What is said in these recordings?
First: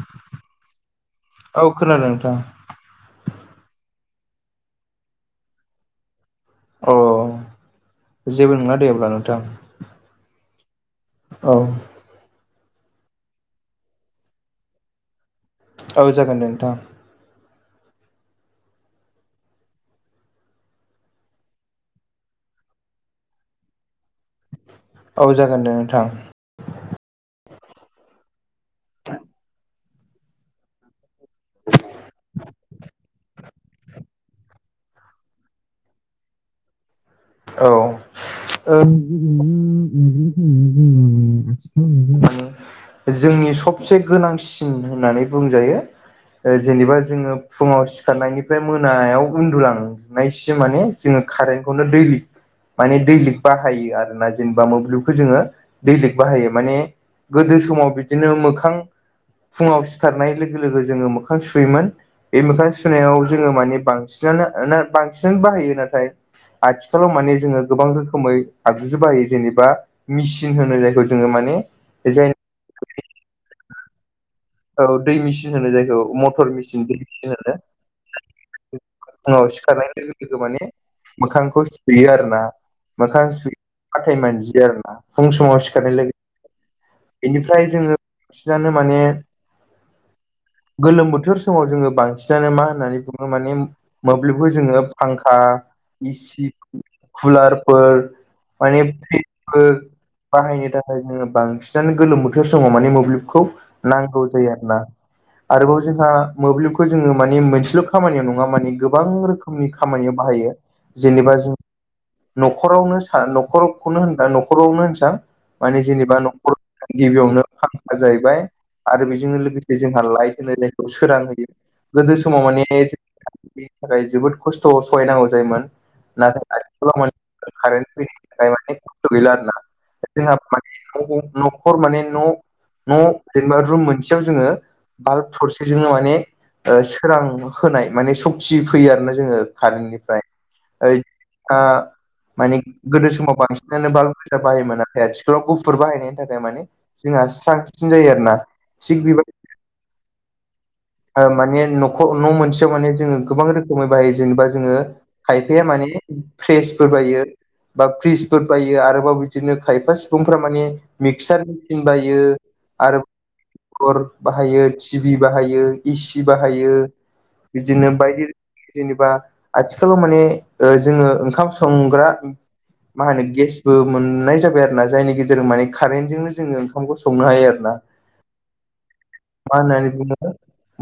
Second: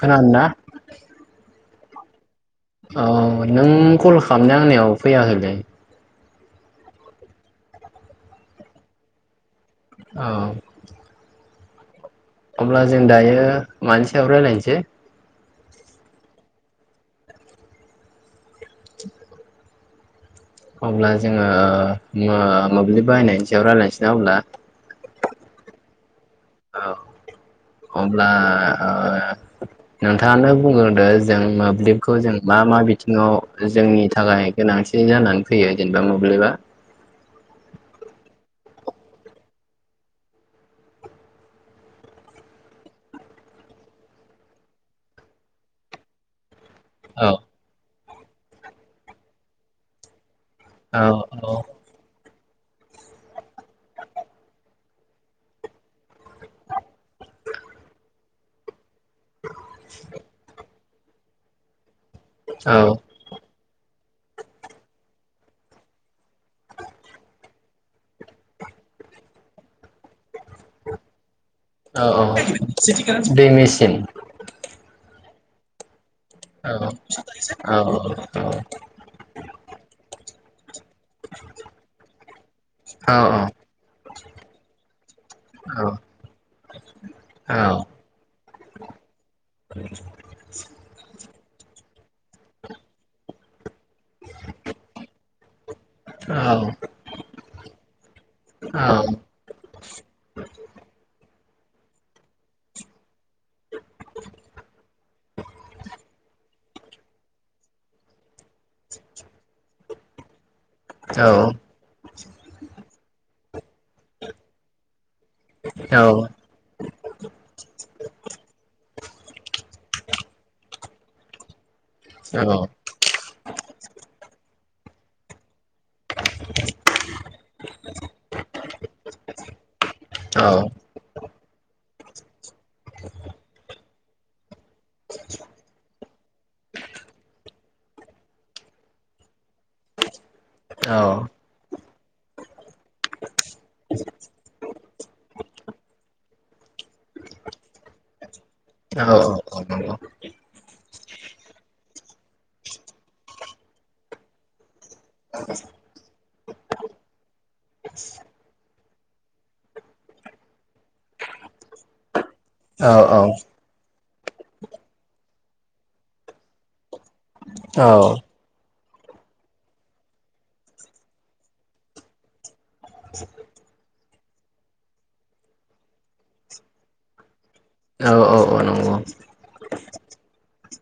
खोना दों ना? औ खोनादों नोंथां। औ नों कल खालामनाया आंनाव फैयाखैलै। औ औ जेबो नङा दे अब्ला नोंथां। औ। औ। अब्ला जों दायो मानि सायाव रायज्लायनोसै? औ जागोन दे नोंथां। [inaudible] अब्ला जोङो जोङो मोब्लिब बाहायनायनि सायाव रायज्लायनोसै ना अब्ला। औ जागोन दे नोंथां। औ अब्ला ओ नोंथाङानो बुंग्रोदो। जों मोब्लिबखौ जों मा मा बिथिङाव जोंनि थाखाय गोनांथि जानानै फैयो जेनेबा मोब्लिबा। औ ओ [unintelligible] [unintelligible] जोंनि सबसे गोनांसिन होननानै बुंजायो। ओ जेनेबा औ जोङो फुङाव सिखारनायनिफ्राय मोनायाव उन्दुलां नाइसिम माने औ जोङो कारेन्टखौनो दैलि माने दैलिग बाहायो आरोना जेनेबा मोब्लिबखौ जोङो दैलिग बाहायो माने गोदो समाव बिदिनो मोखां फुङाव सिखारनाय लोगो लोगो जोङो मोखां सुयोमोन। बे मोखां औ सुनायाव जोङो माने बां सिनायनो ओ ना बांसिन बाहायो। नाथाय आथि खालाव माने जोङो गोबां रोखोमै आगजुबो बाहायो जेनेबा मेसिन होनो जायखौ जोङो माने जाय [unintelligible] बे मेसिन। औ दै मेसिन होनो जायखौ म औ औ औ [unintelligible] औ सिखारनाय लोगो लोगो माने मोखांखौ सुफैयो आरो ना। औ मोखां औ सुयो हाथाय मानजियो आरो ना। फुं समाव सिखारनाय लोगो बेनिफ्राय जोङो बांसिनानो माने [inaudible] गोलोम बोथोर समाव जोङो बांसिनानो मा होननानै बुङो माने मोब्लिबखौ जोङो फांखा इ सि फुलारफोर औ माने [unintelligible] फोर बाहायनो थाखाय जोङो बांसिनानो गोलोम बोथोर समाव माने मोब्लिबखौ नां गौ जायो आरो ना। आरोबाव जोंहा मोब्लिब खौ जोङो माने मोनसेल' खामानियाव नङा माने गोबां रोखोमनि खामानियाव बाहायो औ जेनेबा औ जों न'खरावनो सा न'खरखौनो होनबा न'खरावनो होननोसां माने मा जेनेबा होनदोंमोनलाय न'खर गिबियावनो खामानिया जाहैबाय आरो बेजोंनो लोगोसे जोंहा लाइट हो [unintelligible] सोरां होयो गोदो समाव नोंथाङा? माने बेनि थाखाय जोबोद खस्थ' सहायनांगौ जायोमोन। नाथाय [unintelligible] [unintelligible] न'खर माने न' न' जेनेबा रुम मोनसेयाव जोङो बाल्ब थरसेजोंनो माने ओ सोरां होनाय माने सक्ति फैयो आरो ना जोङो कारेन्टनिफ्राय ओइ ओ माने गोदो समाव बांसिनानो बाल्ब गोजा बाहायोमोन आरो। आथिखालाव गुफुर बाहायनायनि थाखाय माने जोंहा स्रांसिन जायो आरो ना। औ औ औ नंगौ। माने नखर' न' मोनसेयाव माने जोङो गोबां रोखोमै बाहायो जेनेबा जोङो खायफाया माने फ्रेसफोर बाहायो। बा फ्रिजफोर बायो आरोबाव बिदिनो खायफा सुबुंफोरा माने मिक्सार मेसिन बायो। औ औ। मटर बाहायो, टिभि बाहायो, ए सि बाहायो बिदिनो बायदि जेनेबा आथिखालाव माने ओ जोङो ओंखाम संग्रा मा होनो गेसबो मोननाय जाबाय आरो ना। जायनि गेजेरजों माने कारेन्टजोंनो जोङो ओंखामखौ संनो हायो आरो ना। औ औ औ। मा होन्नानै बुङो?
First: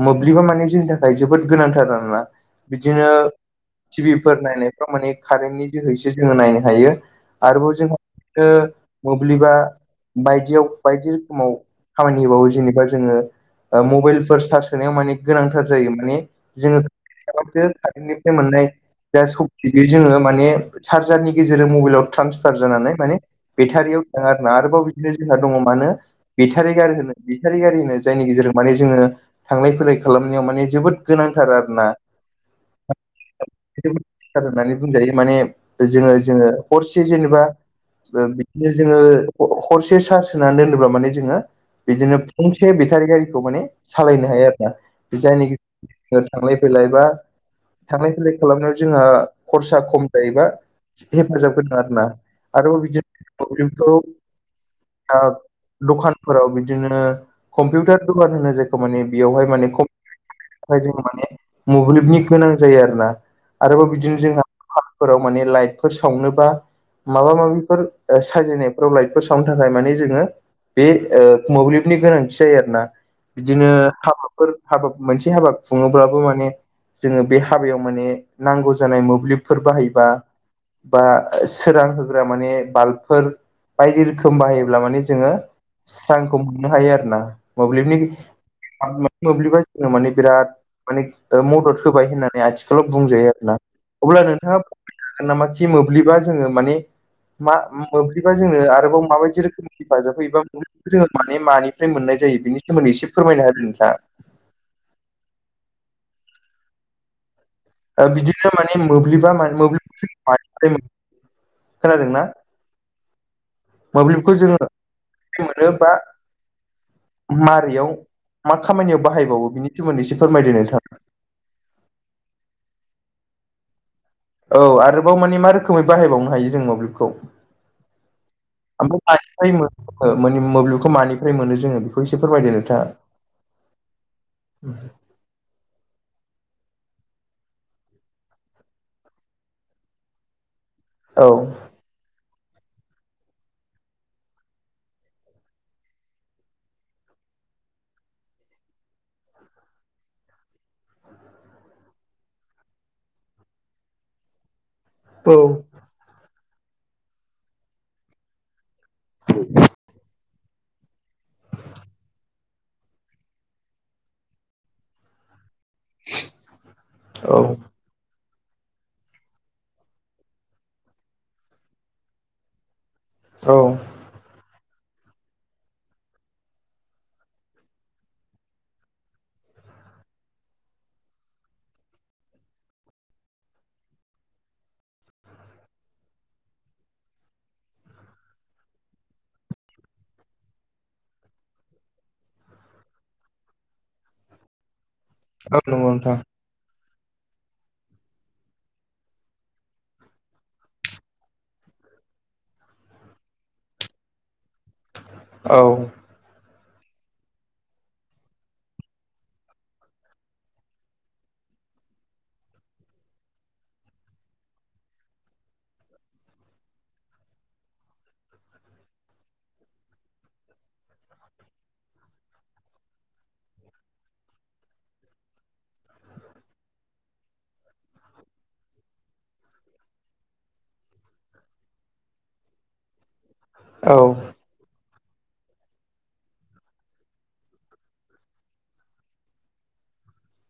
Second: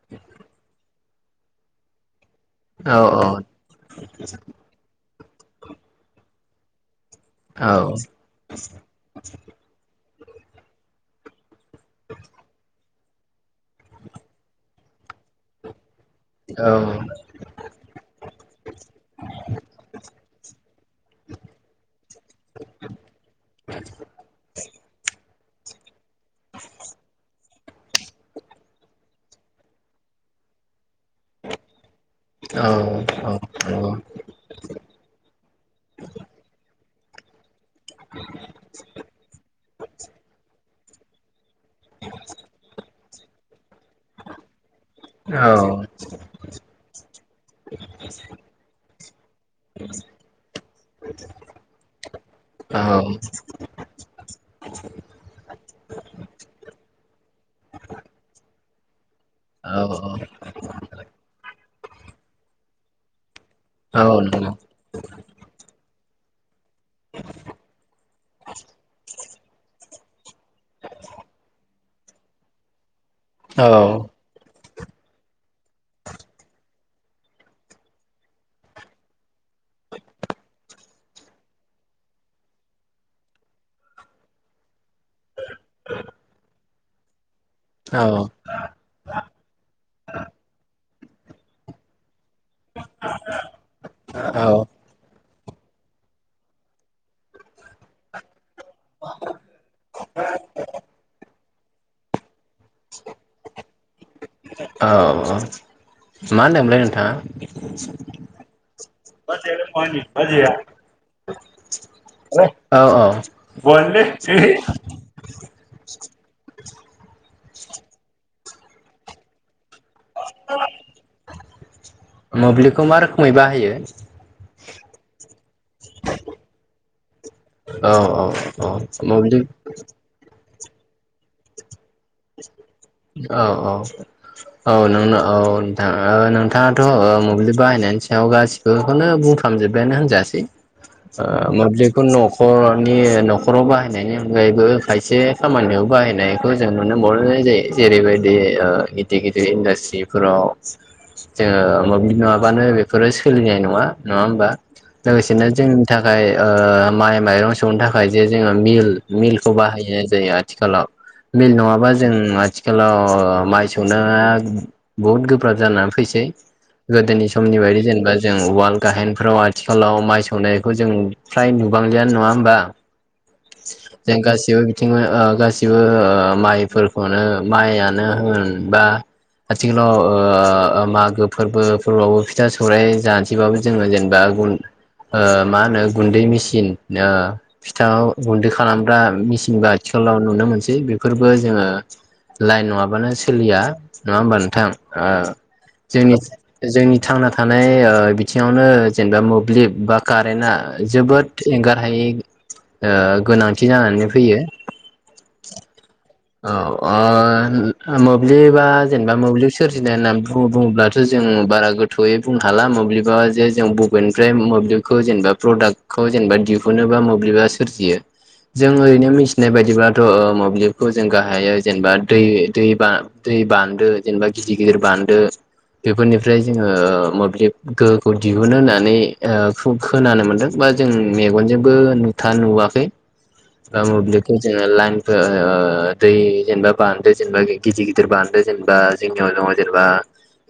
मोब्लिबा माने जोंनि थाखाय जोबोद गोनांथार आरोना। बिदिनो टि भि फोर नायफाव माने कारेन्टनि जोहैसो जोङो नायनो हायो। आरोबाव जोंहा मोब्लिबा बायदियाव बायदि रोखोमाव खामानि होबावो जेनेबा जोङो मबाइलफोर सार्स होनायाव माने गोनांथार जायो माने जोङो खालामो कारेन्टनिफ्राय मोननाय जा सक्ति बि जोङो माने चार्जारनि गेजेरजों मबाइलाव ट्रान्सफार जानानै माने बेटारियाव थाङो आरोना आरोबाव बिदिनो जोंना दङ मानो बेटारि गारि होनो बेटारि गारि होनो जायनि गेजेरजों माने जोङो थांलाय फैलाय खालामनायाव माने जोबोद गोनांथार आरो ना? औे औ होननानै बुंजायो माने जोङो जोङो हरसे जेनेबा ओ बिदिनो जोङो हरसे सार्ज होनानै दोनोब्ला माने जोङो बिदिनो फंसे बेटारि गारिखौ माने सालायनो हायो आरोना जायनि गेजेरजों थांलाय फैलाय बा थांलाय फैलाय खालामनायाव जोंहा खरसा खम जायोबा हेफाजाब होदों आरो ना आरो बिदिनो इफोराव ओ दखानफोराव बिदिनो कम्पिउटार दखान होनो जाय माने बेयावहाय माने [unintelligible] जों माने मोब्लिबनि गोनां जायो आरो ना। आरोबाव बिदिनो जोंहा हरफोराव माने लाइटफोर सावनोबा माबा माबिफोर साजायनायफोराव लाइटफोर सावनो थाखाय माने जोङो बे ओ मोब्लिबनि गोनांथि जायो आरोना। बिदिनो हाबाफोर हाबा मोनसे हाबा खुङोब्लाबो माने जोङो बे हाबायाव माने नांगौ जानाय मोब्लिबफोर बाहायबा बा सोरां होग्रा माने बाल्बफोर बायदि रोखोम बाहायोब्ला माने जोङो स्रांखौ मोननो हायो आरो ना मोब्लिबनि मोब्लिबा जोंनो माने बिराद माने मदद होबाय होननानै आथिखालाव बुंजायो आरो ना अब्ला नोंथाङा होगोन नामा खि मोब्लिबा जोङो माने मा मोब्लिबा जोङो आरोबाव माबायदि रोखोमनि हेफाजाब होयोबा जोङो माने मानिफ्राय मोननाय जायो बिनि सोमोन्दै एसे फोरमायनो हादो नोंथाङा। औ औ मा होनदोमोनलाय नोंथाङा? बिदिनो माने मोब्लिबा [unintelligible] मोब्लिबा खोनादों ना? औ औ मोब्लिबखौ जोङो मोनो बा मारैयाव मा खामानियाव बाहायबावो बिनि सोमोन्दैसे फोरमायदों नोंथाङा। मोब्लिबखौ मा रोखोमै बाहायो? औ आरोबाव मानि मा रोखोमै बाहायबावनो हायो जों मोब्लिबखौ? औ औ [unintelligible] ओ औ मोब्लिब माने मोब्लिबखौ मानिफ्राय मोनो जोङो बेखौ एसे फोरमायदो नोंथाङा? औ औ औ नोंनो औ ओ ओ नोंथाङाथ' मोब्लिब बाहायनायनि सायाव गासिबोखौनो बुंफ्रामजोब्बायानो होनजासै ओ औ मोब्लिब बे न'खरनि न'खराव बाहायनायनि अनगायैबो खायसे खामानियाव बाहायनाय खौ जों नुनो मोनबावनाय जायो जेरैबायदि ओ गिदिर गिदिर इन्डास्ट्रिफोराव जोङो मोब्लिब नोङाबानो बेफोरो सोलिनाय नङा नङा ओमबा? औ लोगोसेनो जोंनि थाखाय ओ माइ माइरं सौनो थाखाय जे जोङो मिल मिलखौ बाहायनाय जायो आथिखालाव मिल नङाबा जों आ आथिखालाव माइ सौनाया बहुद गोब्राब जाना फैसै गोदोनि समनि औ बायदि जेनेबा जों वाल गाहेनफ्राव आथिखालाव माइ सौनायखौ जों फ्राय नुबांलिया नङा ओमबा? औ जों गासिबो बिथिं ओ गासिबो माइफोरखौनो माइआनो होन बा आथिखालाव ओ मागो फोरबो फोरबावबो फिथा सौराइ जा सैबाबो जोङो जेनेबा मा होनो गुन्दै मेसिन ओ फिथाङाव गुन्दै खालामग्रा मेचिनबो आथिखालाव नुनो मोनसै बेफोरबो जोङो लाइन नङाबानो सोलिया नङा होमबा नोंथां नंगौ ओ नोंथां जोंनि जोंनि थांना थानाय ओ बिथिङावनो जेनेबा मोब्लिब बा कारेन्टआ जोबोद एंगारहायै ओ गोनांथि जानानै फैयो औ ओ मोब्लिबा जेनेबा मोब्लिब सोरजिनाय होननानै बुङोब्ला जों बारा गोथौयै बुंनोहाला मोब्लिबा जे जों बबेनिफ्राय मोब्लिबखौ जेनेबा प्रडाक्ट खौ जेनेबा दिहुनोबा मोब्लिबा सोरजियो जों ओरैनो मिथिनाय बायदिब्लाथ'ओ मोब्लिब खौ जों गाहायो जेनेबा दै दै बान्दो जेनेबा गिदिर गिदिर बान्दो बेफोरनिफ्राय जोङो मोब्लिब गोहोखौ दिहुननो होननानै ओ खु खोनानो मोन्दों बा जों मेगनजोंबो नुथा नुवाखै दा औ मोब्लिब खौ जोङो [unintelligible] ओ दै जेनेबा बान्दो जेनेबा गिदिर गिदिर बान्दो जेनेबा जोंनियाव दङ जेनेबा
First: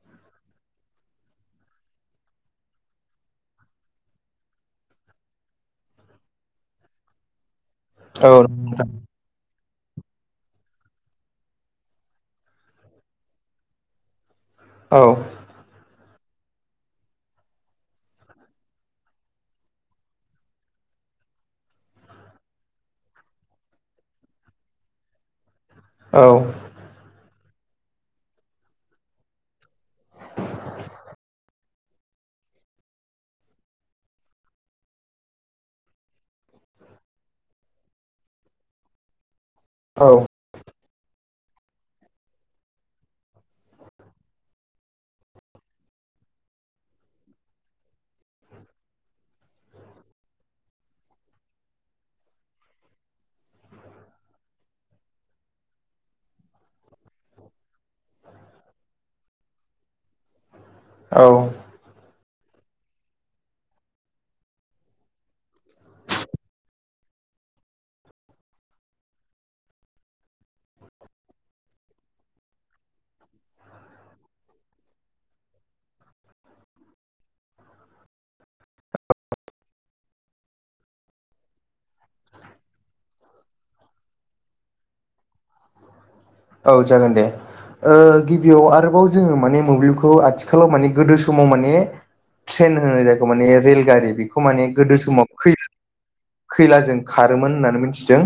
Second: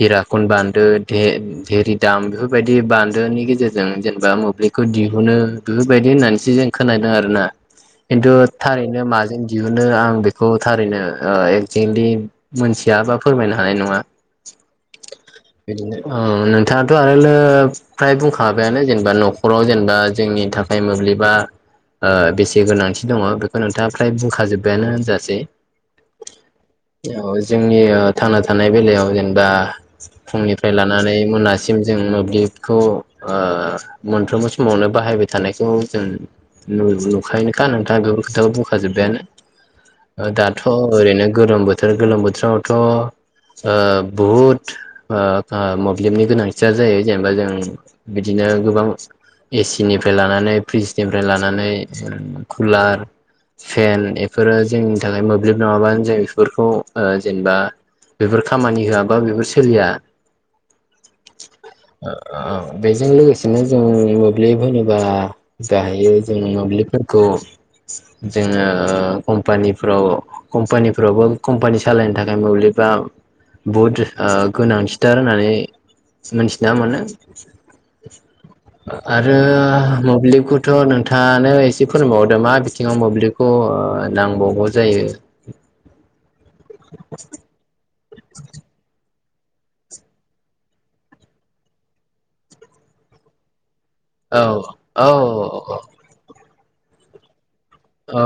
हिराकन बान्दो देरिरि दाम बेफोरबायदि बान्दोनि गेजेरजों जेनेबा मोब्लिब खौ दिहुनो बेफोरबायदि होननानैसो जों खोनादों आरोना औ खिन्थु थारैनो माजों दिहुनो आं बेखौ थारैनो ओ एक्जेक्टलि मोनथिया बा फोरमायनो हानाय नङा औ बिदिनो ओ नोंथाङाथ' आरो नो फ्राय बुंखाबायानो जेनेबा न'खराव जेनेबा जोंनि थाखाय मोब्लिबा ओ बेसे गोनांथि दङ बेखौ नोंथाङा फ्राय बुंखाजोब्बायानो होनजासै औ औ जोंनि ओ थांना थानाय बेलायाव जेनेबा फुंनिफ्राय लानानै मोना सिम जों मोब्लिबखौ ओ मोनफ्रोमबो समावनो बाहायबाय थानायखौ जों नु-नुखायोनोखा नोंथाङा बेफोर खोथाखौ बुंखाजोब्बायानो ओ औ दाथ' ओरैनो गोलोम बोथोर गोलोम बोथोरावथ' ओ बहुद ओ ओ मोब्लिबनि गोनांथिया जायो जेनेबा जों बिदिनो गोबां एसिनिफ्राय लानानै फ्रिजनिफ्राय लानानै कुलार फेन एफोरो जोंनि थाखाय मोब्लिब नङाबानो जों बेफोरखौ ओ जेनेबा बेफोर खामानि होआबा बेफोर सोलिया औ औ बेजों लोगोसेनो जों मोब्लिब होनोबा जाहैयो जोङो मोब्लिबफोरखौ जोङो ओ कम्पानिफ्राव कम्पानिफ्रावबो कम्पानि सालायनो थाखाय मोब्लिबा बहुद ओ गोनांथिथार होननानै मिथिना मोनानो आरो मोब्लिबखौथ' नोंथाङानो एसे फोरमबावदो मा बिथिङाव मोब्लिबखौ ओ नांबावगौ जायो औ जागोन दे ओ गिबियाव आरोबाव जोङो माने मोब्लिबखौ आथिखालाव माने गोदो समाव माने ट्रेन होनाय जायखौ माने रेलगारि औ बेखौ माने गोदो औ समाव फैयो खैलाजों खारोमोन होननानै मिथि औ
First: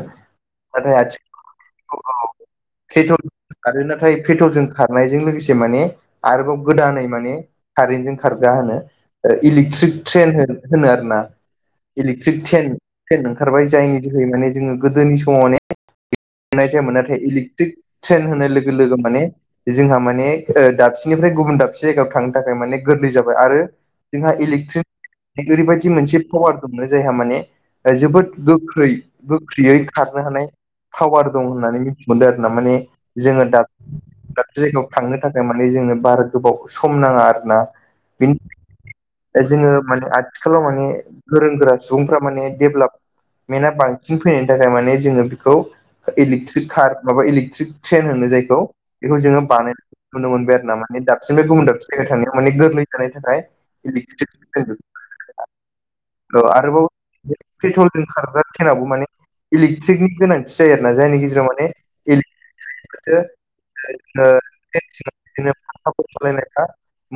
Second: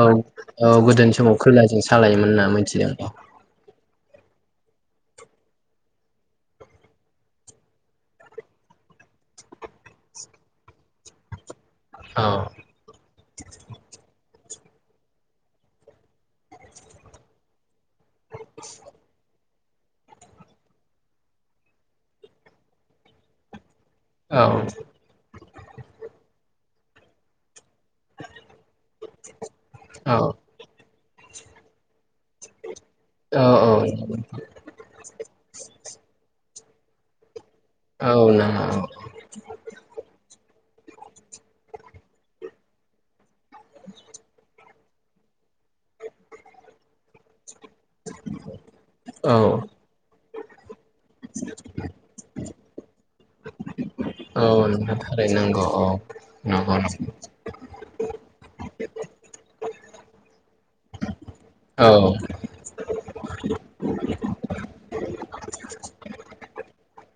औ गोदो समाव खैलाजों आथिखालाव सालायोमोन नामोन पेट्रल खारो नाथाय पेट्रलजों खारनायजों लोगोसे माने आरोबाव गोदानै माने कारेन्टजों खारग्रा होनो इलेक्ट्रिक ट्रेन होनो आरो ना औ इलेक्ट्रिक ट्रैन फेन ओंखारबाय जायनि जोहै माने जोङो गोदोनि समाव मानेनाय जायामोन नाथाय इलेकट्रिक ट्रेन होनाय लोगो लोगो माने जोंहा माने दाबसेनिफ्राय गुबुन दाबसे जायगायाव थांनो थाखाय माने गोरलै जाबाय आरो जोंहा औ इलेक्ट्रिक ओरैबायदि मोनसे पावार दंमोन जायहा माने जोबोद गोख्रै गोख्रैयै औ खारनो हानाय पावार दं होननानै मिथि मोनदों आरो ना माने जोङो औ दाब दाबसे जायगायाव थांनो थाखाय माने जोङो बारा गोबाव सम नाङा आरो ना औ नंगौ दा जोंङो माने आथिखालाव माने गोरों गोरा सुबुंफ्रा माने डेभेलप मेना बांसिन फैनायनि थाखाय माने जोङो बेखौ इलेकट्रिक कार माबा इलेकट्रिक ट्रेन होनो जायखौ बेखौ औ जोंङो बानायनाय नुनो मोनबाय आरो नामा माने दाबसिमबो बुंदों [unintelligible] गुबुन गोरलै जानाय थाखाय औ [unintelligible] [unintelligible] पेट्रल जों खारग्रा खेनाबो माने इलेकट्रिकनि गोनांथि जायो आरो ना जायनि गेजेराव माने औ [unintelligible]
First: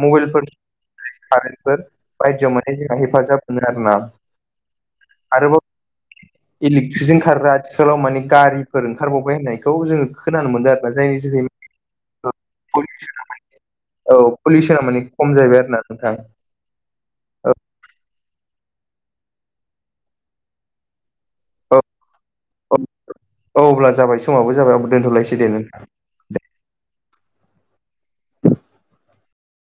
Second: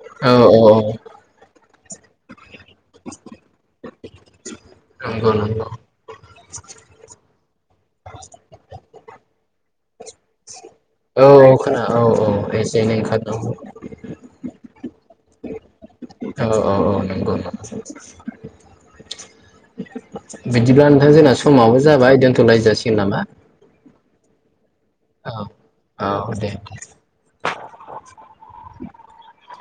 मबाइलफोरफोर औ औ [unintelligible] हेफाजाब मोनो आरोना नंगौ नंगौ आरोबाव इलेक्ट्रिकजों खारग्रा आथिखालाव माने गारिफोर ओंखारबावबाय होननायखौ जोंङो। खोनानो मोनदों आरोना जायनि औ जोहै औ खोना औ औ एसे एनै ओंखारनांगौ [unintelligible] औ पलिउसना माने खम जाहैबाय आरो ना नोंथां औ औ औ नंगौ औ बिदिब्ला नोंथां जोंना समावबो जाबाय दोनथ'लाय औ जासिगोन नामा। औ अब्ला जाबाय समावबो जाबाय औ दोनथ'लायसै दे नोंथां औ दे दे